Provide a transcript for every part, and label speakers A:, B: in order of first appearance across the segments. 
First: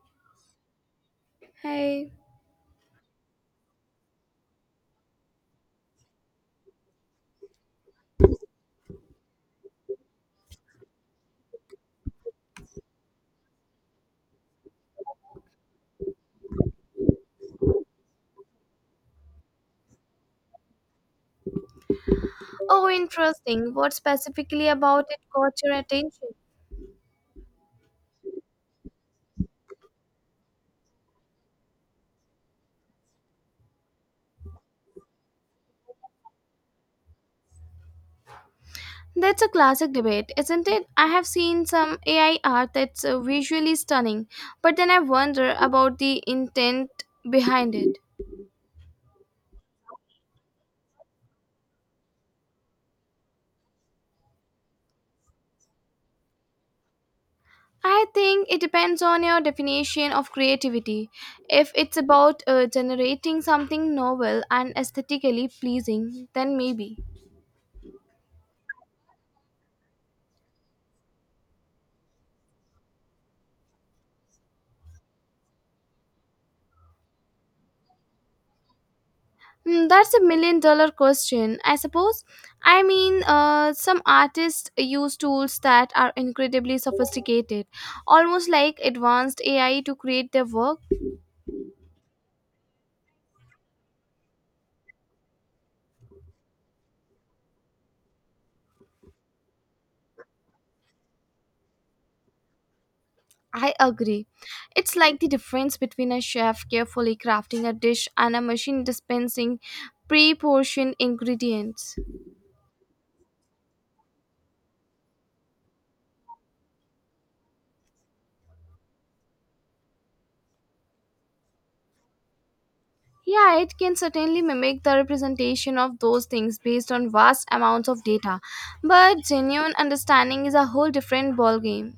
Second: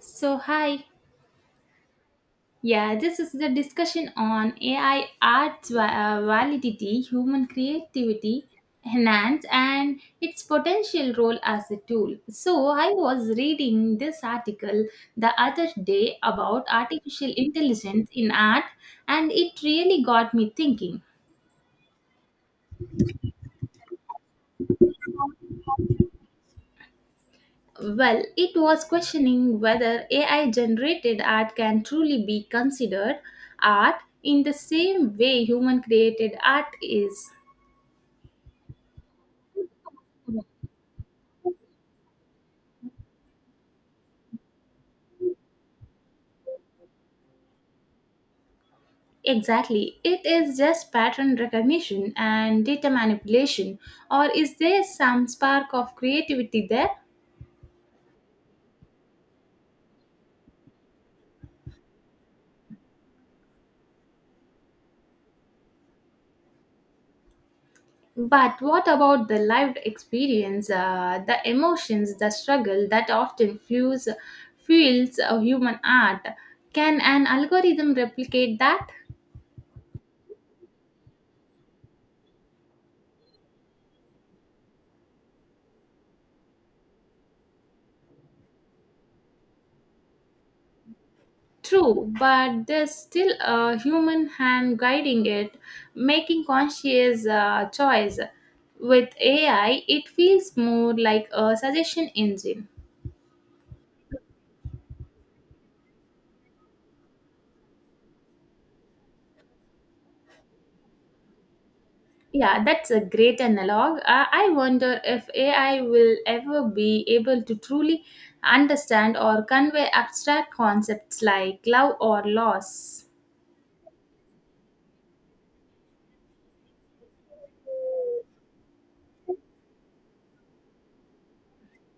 A: So, hi.
B: Hey.
A: Yeah, this is the discussion on AI validity, human creativity, enhance, and its potential role as a tool. So, I was reading this article the other day about artificial intelligence in art, and it really got me thinking.
B: Oh, interesting. What specifically about it caught your attention?
A: Well, it was questioning whether AI generated art can truly be considered art in the same way human created art is.
B: That's a classic debate, isn't it? I have seen some AI art that's visually stunning, but then I wonder about the intent behind it.
A: Exactly. It is just pattern recognition and data manipulation, or is there some spark of creativity there?
B: I think it depends on your definition of creativity. If it's about generating something novel and aesthetically pleasing, then maybe.
A: But what about the lived experience, the emotions, the struggle that often fuels, fuels human art? Can an algorithm replicate that?
B: Hmm, that's a million-dollar question, I suppose. I mean, some artists use tools that are incredibly sophisticated, almost like advanced AI to create their work.
A: True, but there's still a human hand guiding it, making conscious choice. With AI, it feels more like a suggestion engine.
B: I agree. It's like the difference between a chef carefully crafting a dish and a machine dispensing pre portioned ingredients.
A: Yeah, that's a great analog. I wonder if AI will ever be able to truly understand or convey abstract concepts like love or loss.
B: Yeah, it can certainly mimic the representation of those things based on vast amounts of data, but genuine understanding is a whole different ballgame.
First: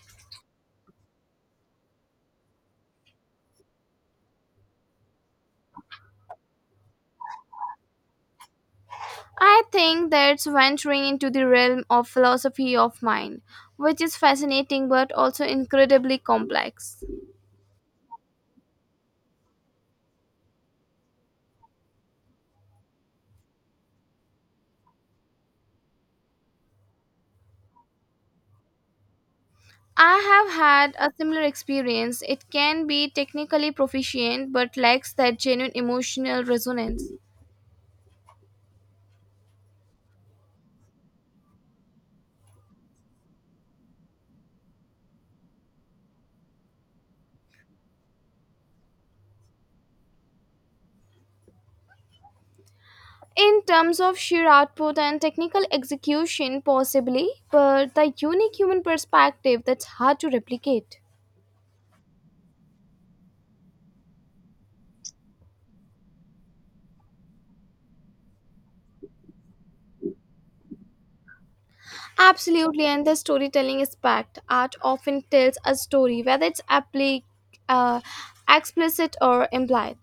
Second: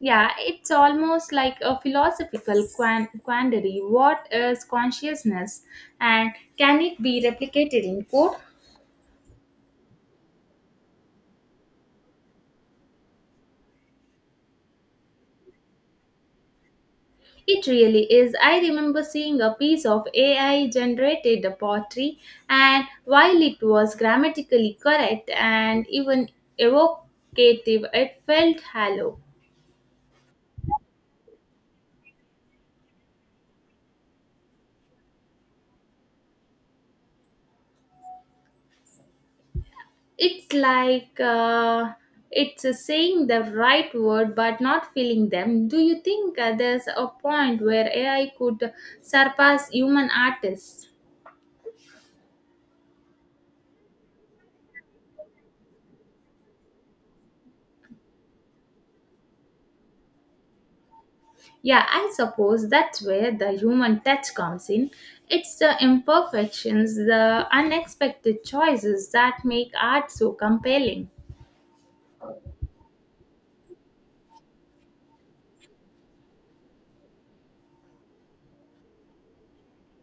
A: Yeah, it's almost like a philosophical quandary. What is consciousness and can it be replicated in code?
B: I think that's venturing into the realm of philosophy of mind, which is fascinating but also incredibly complex.
A: It really is. I remember seeing a piece of AI generated poetry, and while it was grammatically correct and even evocative, it felt hollow.
B: I have had a similar experience. It can be technically proficient but lacks that genuine emotional resonance.
A: It's like it's Saying the right word but not feeling them. Do you think there's a point where AI could surpass human artists?
B: In terms of sheer output and technical execution, possibly, but the unique human perspective that's hard to replicate.
A: Yeah, I suppose that's where the human touch comes in. It's the imperfections, the unexpected choices that make art so compelling.
B: Absolutely, and the storytelling is packed. Art often tells a story, whether it's uh, explicit or implied.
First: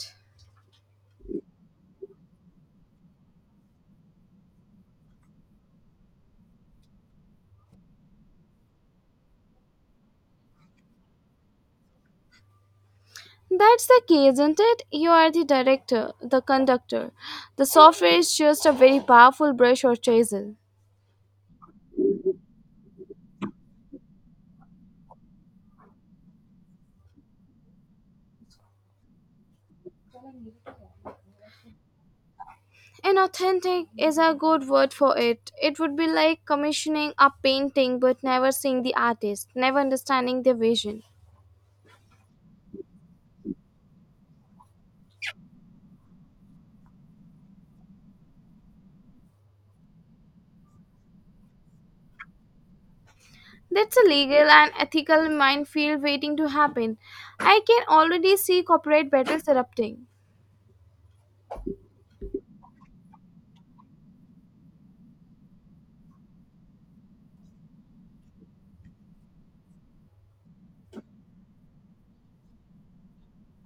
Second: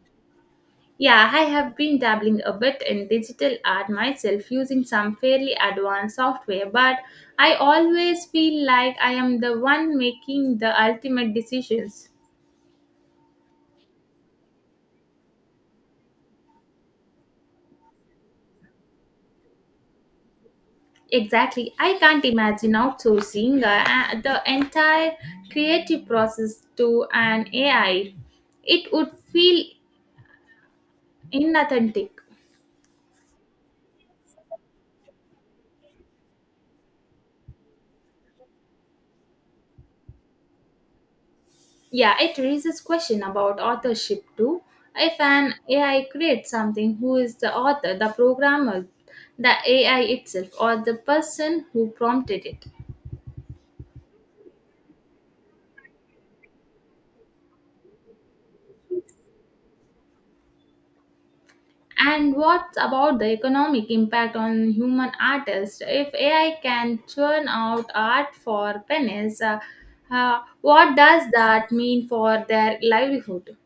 A: Yeah, I have been dabbling a bit in digital art myself using some fairly advanced software, but I always feel like I am the one making the ultimate decisions.
B: That's the key, isn't it? You are the director, the conductor. The software is just a very powerful brush or chisel.
A: Exactly. I can't imagine outsourcing the entire creative process to an AI. It would feel inauthentic.
B: Inauthentic is a good word for it. It would be like commissioning a painting but never seeing the artist, never understanding their vision.
A: Yeah, it raises question about authorship too. If an AI creates something, who is the author, the programmer, the AI itself, or the person who prompted it?
B: That's a legal and ethical minefield waiting to happen. I can already see corporate battles erupting.
A: And what about the economic impact on human artists? If AI can churn out art for pennies, what does that mean for their livelihood?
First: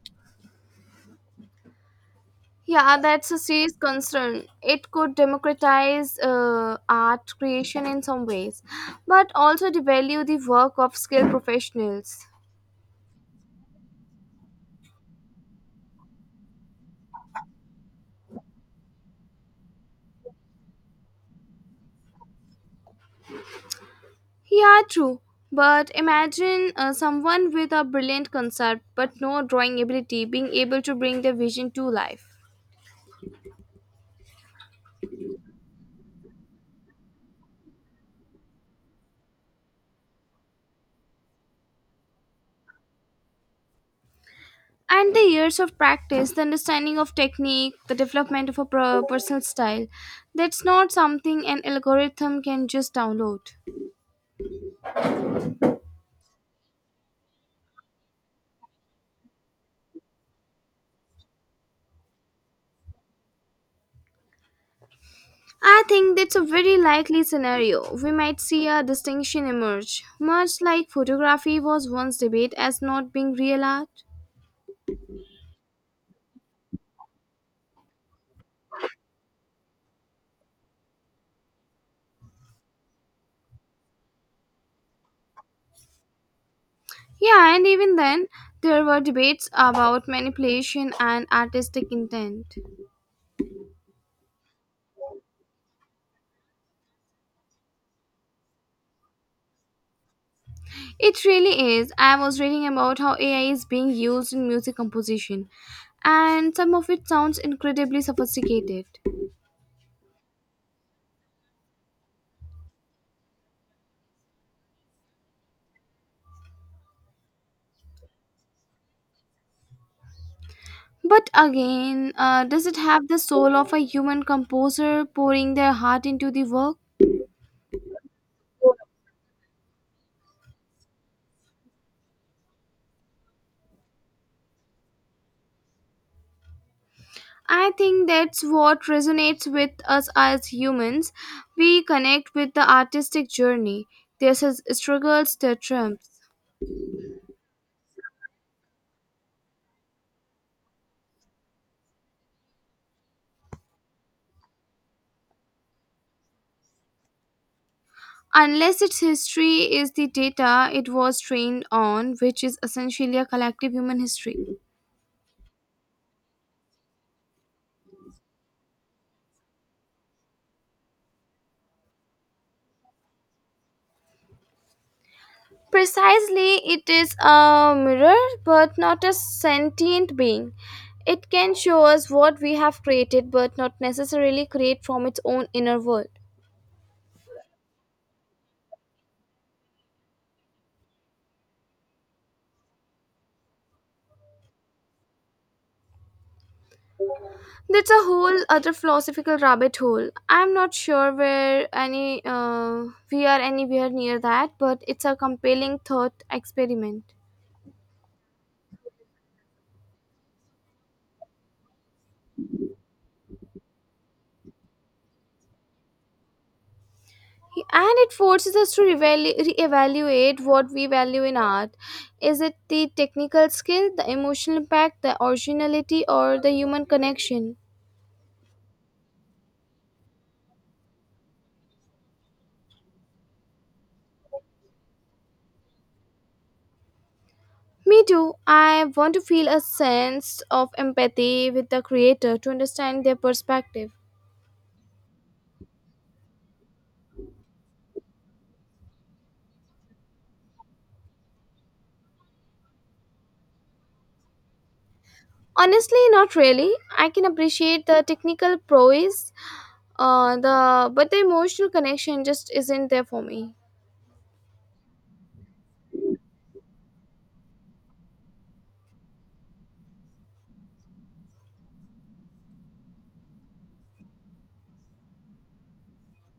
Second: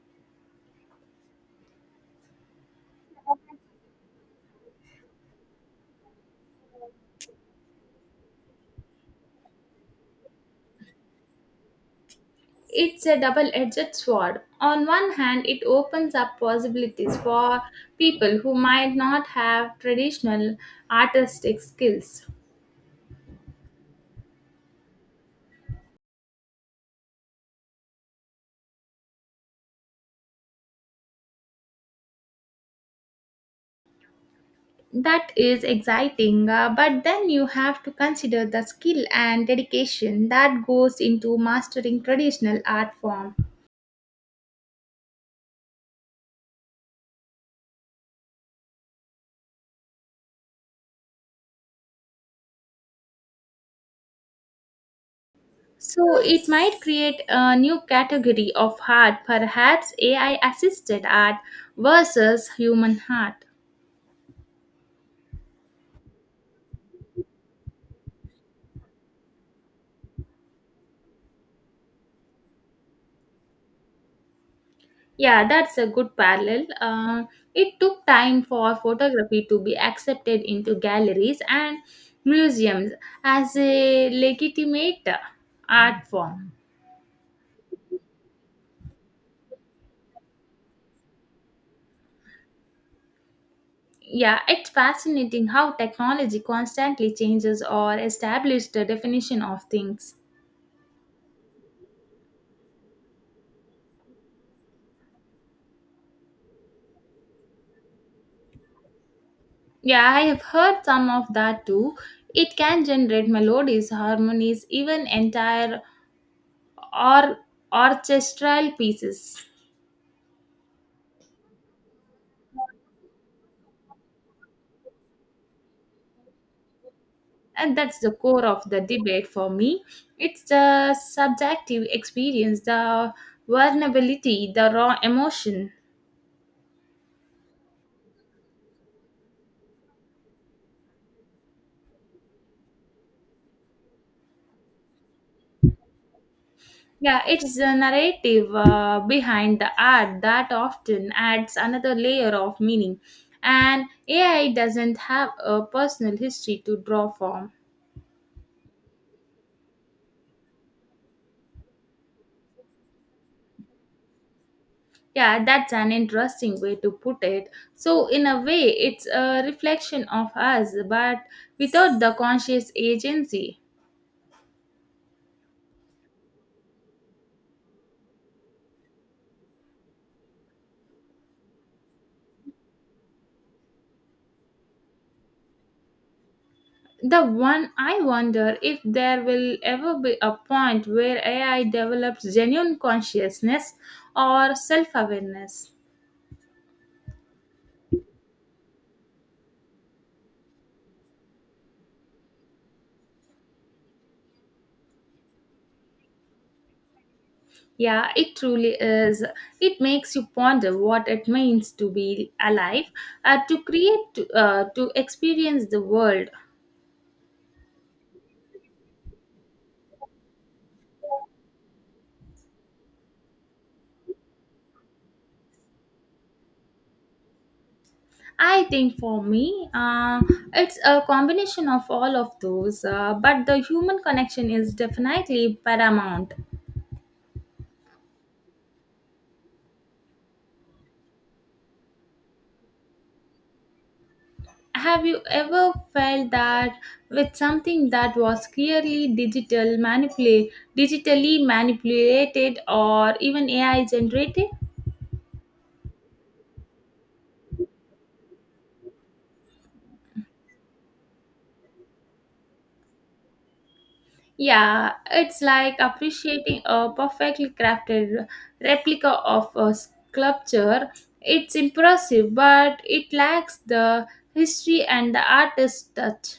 B: Yeah, that's a serious concern. It could democratize art creation in some ways, but also devalue the work of skilled professionals.
A: It's a double edged sword. On one hand, it opens up possibilities for people who might not have traditional artistic skills.
B: Yeah, true. But imagine someone with a brilliant concept but no drawing ability being able to bring their vision to life.
A: That is exciting, but then you have to consider the skill and dedication that goes into mastering traditional art form.
B: And the years of practice, the understanding of technique, the development of a personal style, that's not something an algorithm can just download.
A: So it might create a new category of art, perhaps AI assisted art versus human art.
B: I think that's a very likely scenario. We might see a distinction emerge, much like photography was once debated as not being real art.
A: Yeah, that's a good parallel. It took time for photography to be accepted into galleries and museums as a legitimate art form.
B: Yeah, and even then there were debates about manipulation and artistic intent.
A: Yeah, it's fascinating how technology constantly changes or establishes the definition of things.
B: It really is. I was reading about how AI is being used in music composition, and some of it sounds incredibly sophisticated.
A: Yeah, I have heard some of that too. It can generate melodies, harmonies, even entire or orchestral pieces.
B: But again, does it have the soul of a human composer pouring their heart into the work?
A: And that's the core of the debate for me. It's the subjective experience, the vulnerability, the raw emotion.
B: I think that's what resonates with us as humans. We connect with the artistic journey, their struggles, their triumphs.
A: Yeah, it's the narrative behind the art that often adds another layer of meaning, and AI doesn't have a personal history to draw from.
B: Unless its history is the data it was trained on, which is essentially a collective human history.
A: Yeah, that's an interesting way to put it. So in a way, it's a reflection of us, but without the conscious agency.
B: Precisely, it is a mirror, but not a sentient being. It can show us what we have created, but not necessarily create from its own inner world.
A: The one I wonder if there will ever be a point where AI develops genuine consciousness or self awareness.
B: That's a whole other philosophical rabbit hole. I'm not sure where any we are anywhere near that, but it's a compelling thought experiment.
A: Yeah, it truly is. It makes you ponder what it means to be alive, to create, to experience the world.
B: And it forces us to reevaluate what we value in art. Is it the technical skill, the emotional impact, the originality, or the human connection?
A: I think for me, it's a combination of all of those, but the human connection is definitely paramount.
B: Me too. I want to feel a sense of empathy with the creator, to understand their perspective.
A: Have you ever felt that with something that was clearly digitally manipulated or even AI generated?
B: Honestly, not really. I can appreciate the technical prowess, the but the emotional connection just isn't there for me.
A: Yeah, it's like appreciating a perfectly crafted replica of a sculpture. It's impressive, but it lacks the history and the artist touch.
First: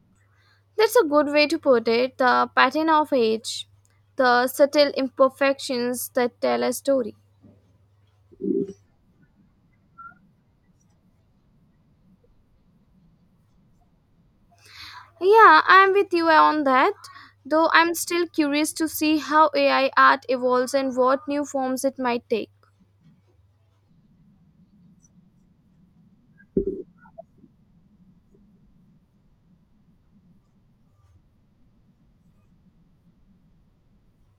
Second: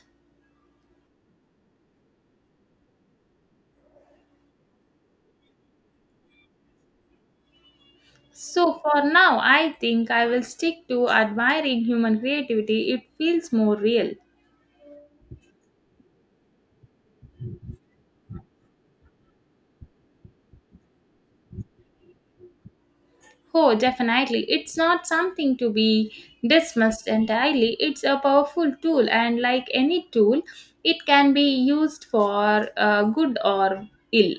B: That's a good way to put it. The pattern of age, the subtle imperfections that tell a story.
A: So for now, I think I will stick to admiring human creativity. It feels more real.
B: Yeah, I'm with you on that. Though I'm still curious to see how AI art evolves and what new forms it might take.
A: Oh, definitely. It's not something to be dismissed entirely. It's a powerful tool, and like any tool, it can be used for good or ill.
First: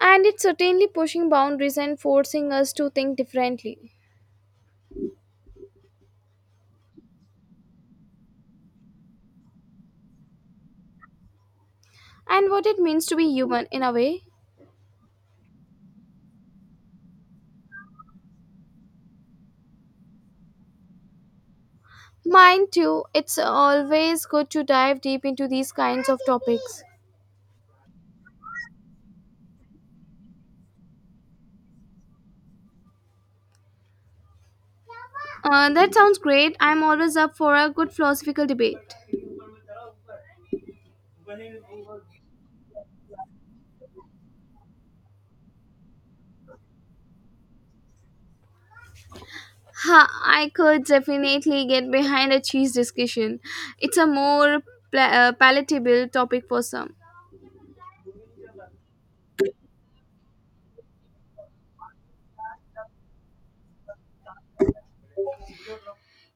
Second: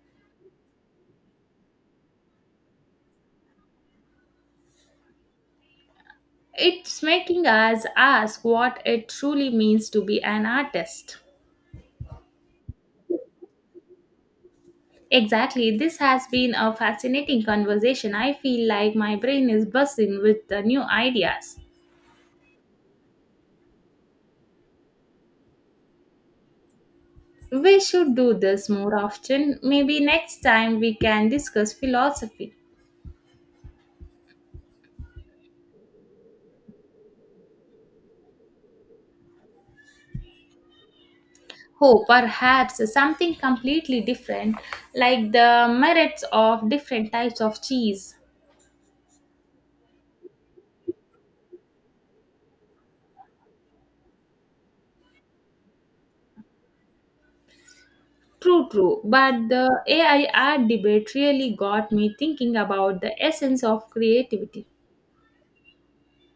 B: And it's certainly pushing boundaries and forcing us to think differently.
A: It's making us ask what it truly means to be an artist.
B: And what it means to be human in a way.
A: Exactly. This has been a fascinating conversation. I feel like my brain is buzzing with the new ideas.
B: Mine too, it's always good to dive deep into these kinds of topics.
A: We should do this more often. Maybe next time we can discuss philosophy.
B: That sounds great. I'm always up for a good philosophical debate.
A: Oh, perhaps something completely different, like the merits of different types of cheese.
B: Ha, I could definitely get behind a cheese discussion. It's a more palatable topic for some.
A: True, true. But the AI art debate really got me thinking about the essence of creativity.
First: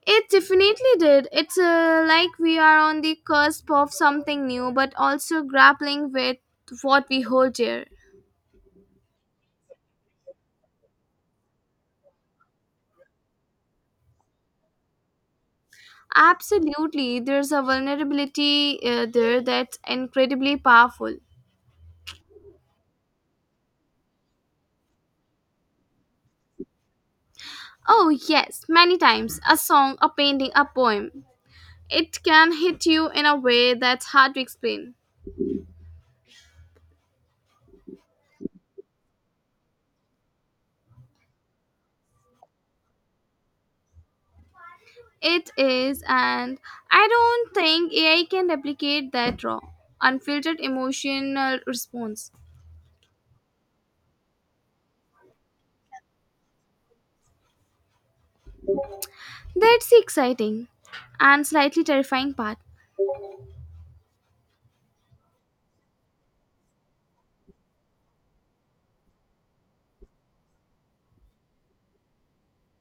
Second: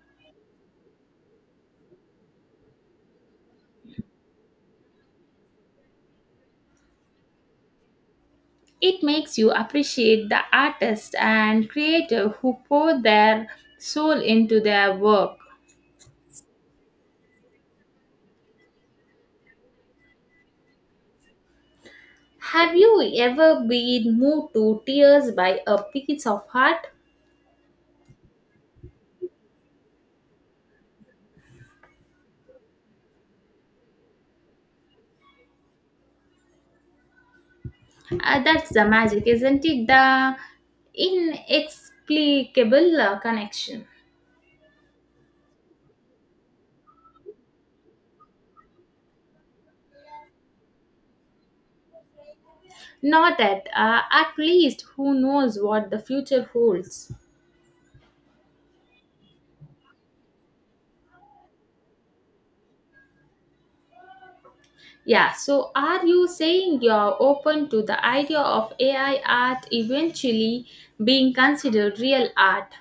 B: It definitely did. It's like we are on the cusp of something new, but also grappling with what we hold dear.
A: It makes you appreciate the artist and creator who pour their soul into their work.
B: Absolutely, there's a vulnerability there that's incredibly powerful.
A: Have you ever been moved to tears by a piece of art?
B: Oh, yes, many times. A song, a painting, a poem. It can hit you in a way that's hard to explain.
A: That's the magic, isn't it? The inexplicable connection.
B: It is, and I don't think AI can replicate that raw, unfiltered emotional response.
A: Not that, at least who knows what the future holds.
B: That's the exciting and slightly terrifying part.
A: Yeah, so are you saying you're open to the idea of AI art eventually being considered real art?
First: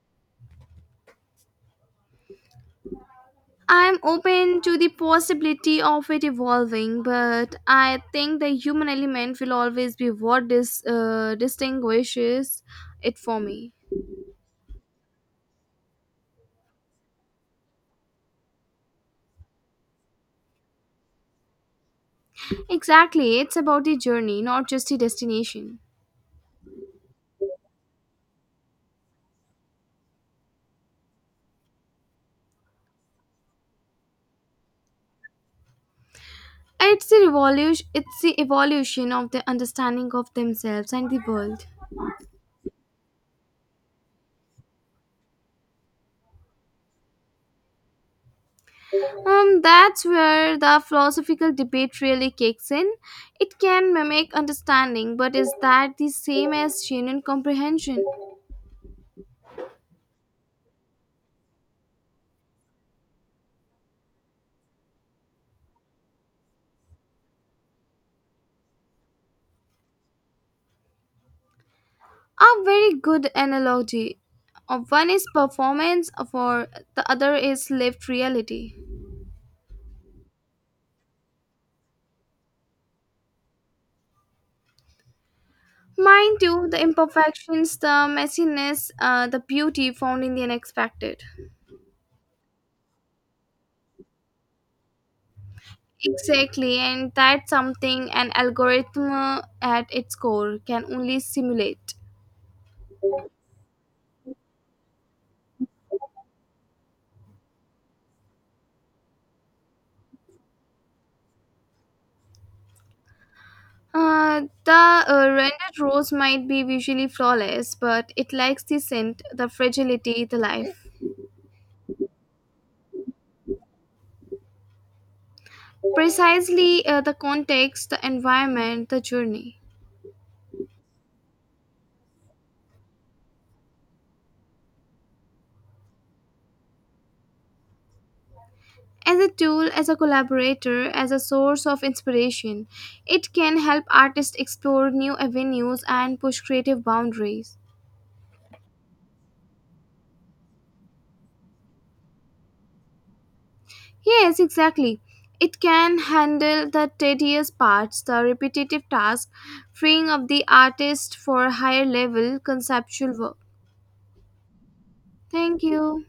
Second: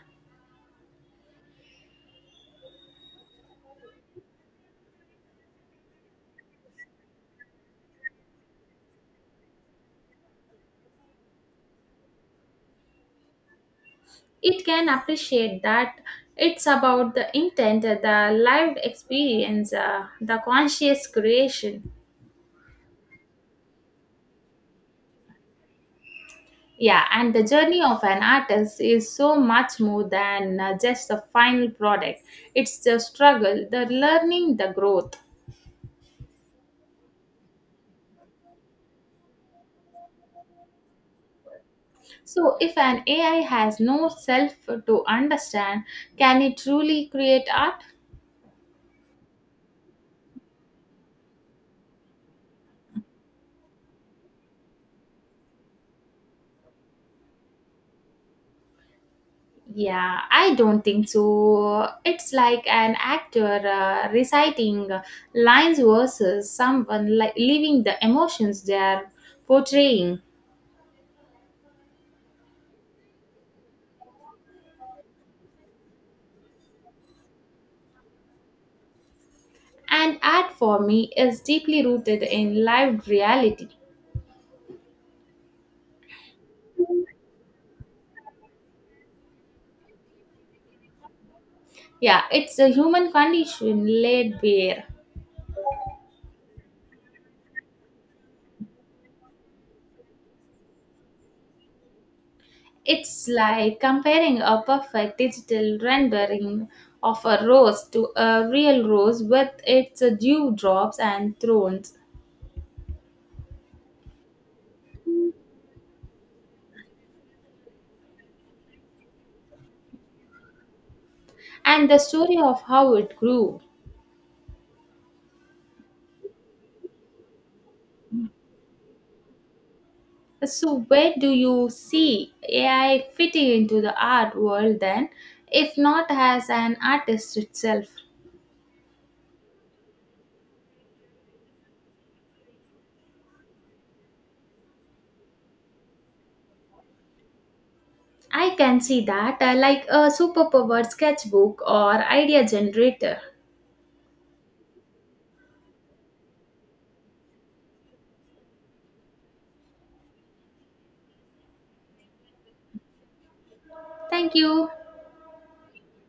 B: I'm open to the possibility of it evolving, but I think the human element will always be what distinguishes it for me.
A: It can appreciate that it's about the intent, the lived experience, the conscious creation.
B: Exactly, it's about the journey, not just the destination.
A: Yeah, and the journey of an artist is so much more than just the final product. It's the struggle, the learning, the growth.
B: It's the revolution. It's the evolution of the understanding of themselves and the world.
A: So, if an AI has no self to understand, can it truly create art?
B: That's where the philosophical debate really kicks in. It can mimic understanding, but is that the same as genuine comprehension?
A: Yeah, I don't think so. It's like an actor reciting lines versus someone living the emotions they are portraying.
B: A very good analogy. One is performance, for the other is lived reality.
A: And art for me is deeply rooted in lived reality.
B: Mind too, the imperfections, the messiness, the beauty found in the unexpected.
A: Yeah, it's a human condition laid bare.
B: Exactly, and that's something an algorithm at its core can only simulate.
A: It's like comparing a perfect digital rendering of a rose to a real rose with its dewdrops and thorns,
B: The rendered rose might be visually flawless, but it lacks the scent, the fragility, the life.
A: and the story of how it grew.
B: Precisely, the context, the environment, the journey.
A: So, where do you see AI fitting into the art world then, if not as an artist itself?
B: As a tool, as a collaborator, as a source of inspiration, it can help artists explore new avenues and push creative boundaries.
A: I can see that, like a superpower sketchbook or idea generator.
B: Yes, exactly. It can handle the tedious parts, the repetitive tasks, freeing up the artist for higher level conceptual work.
A: Thank you.
B: Thank you.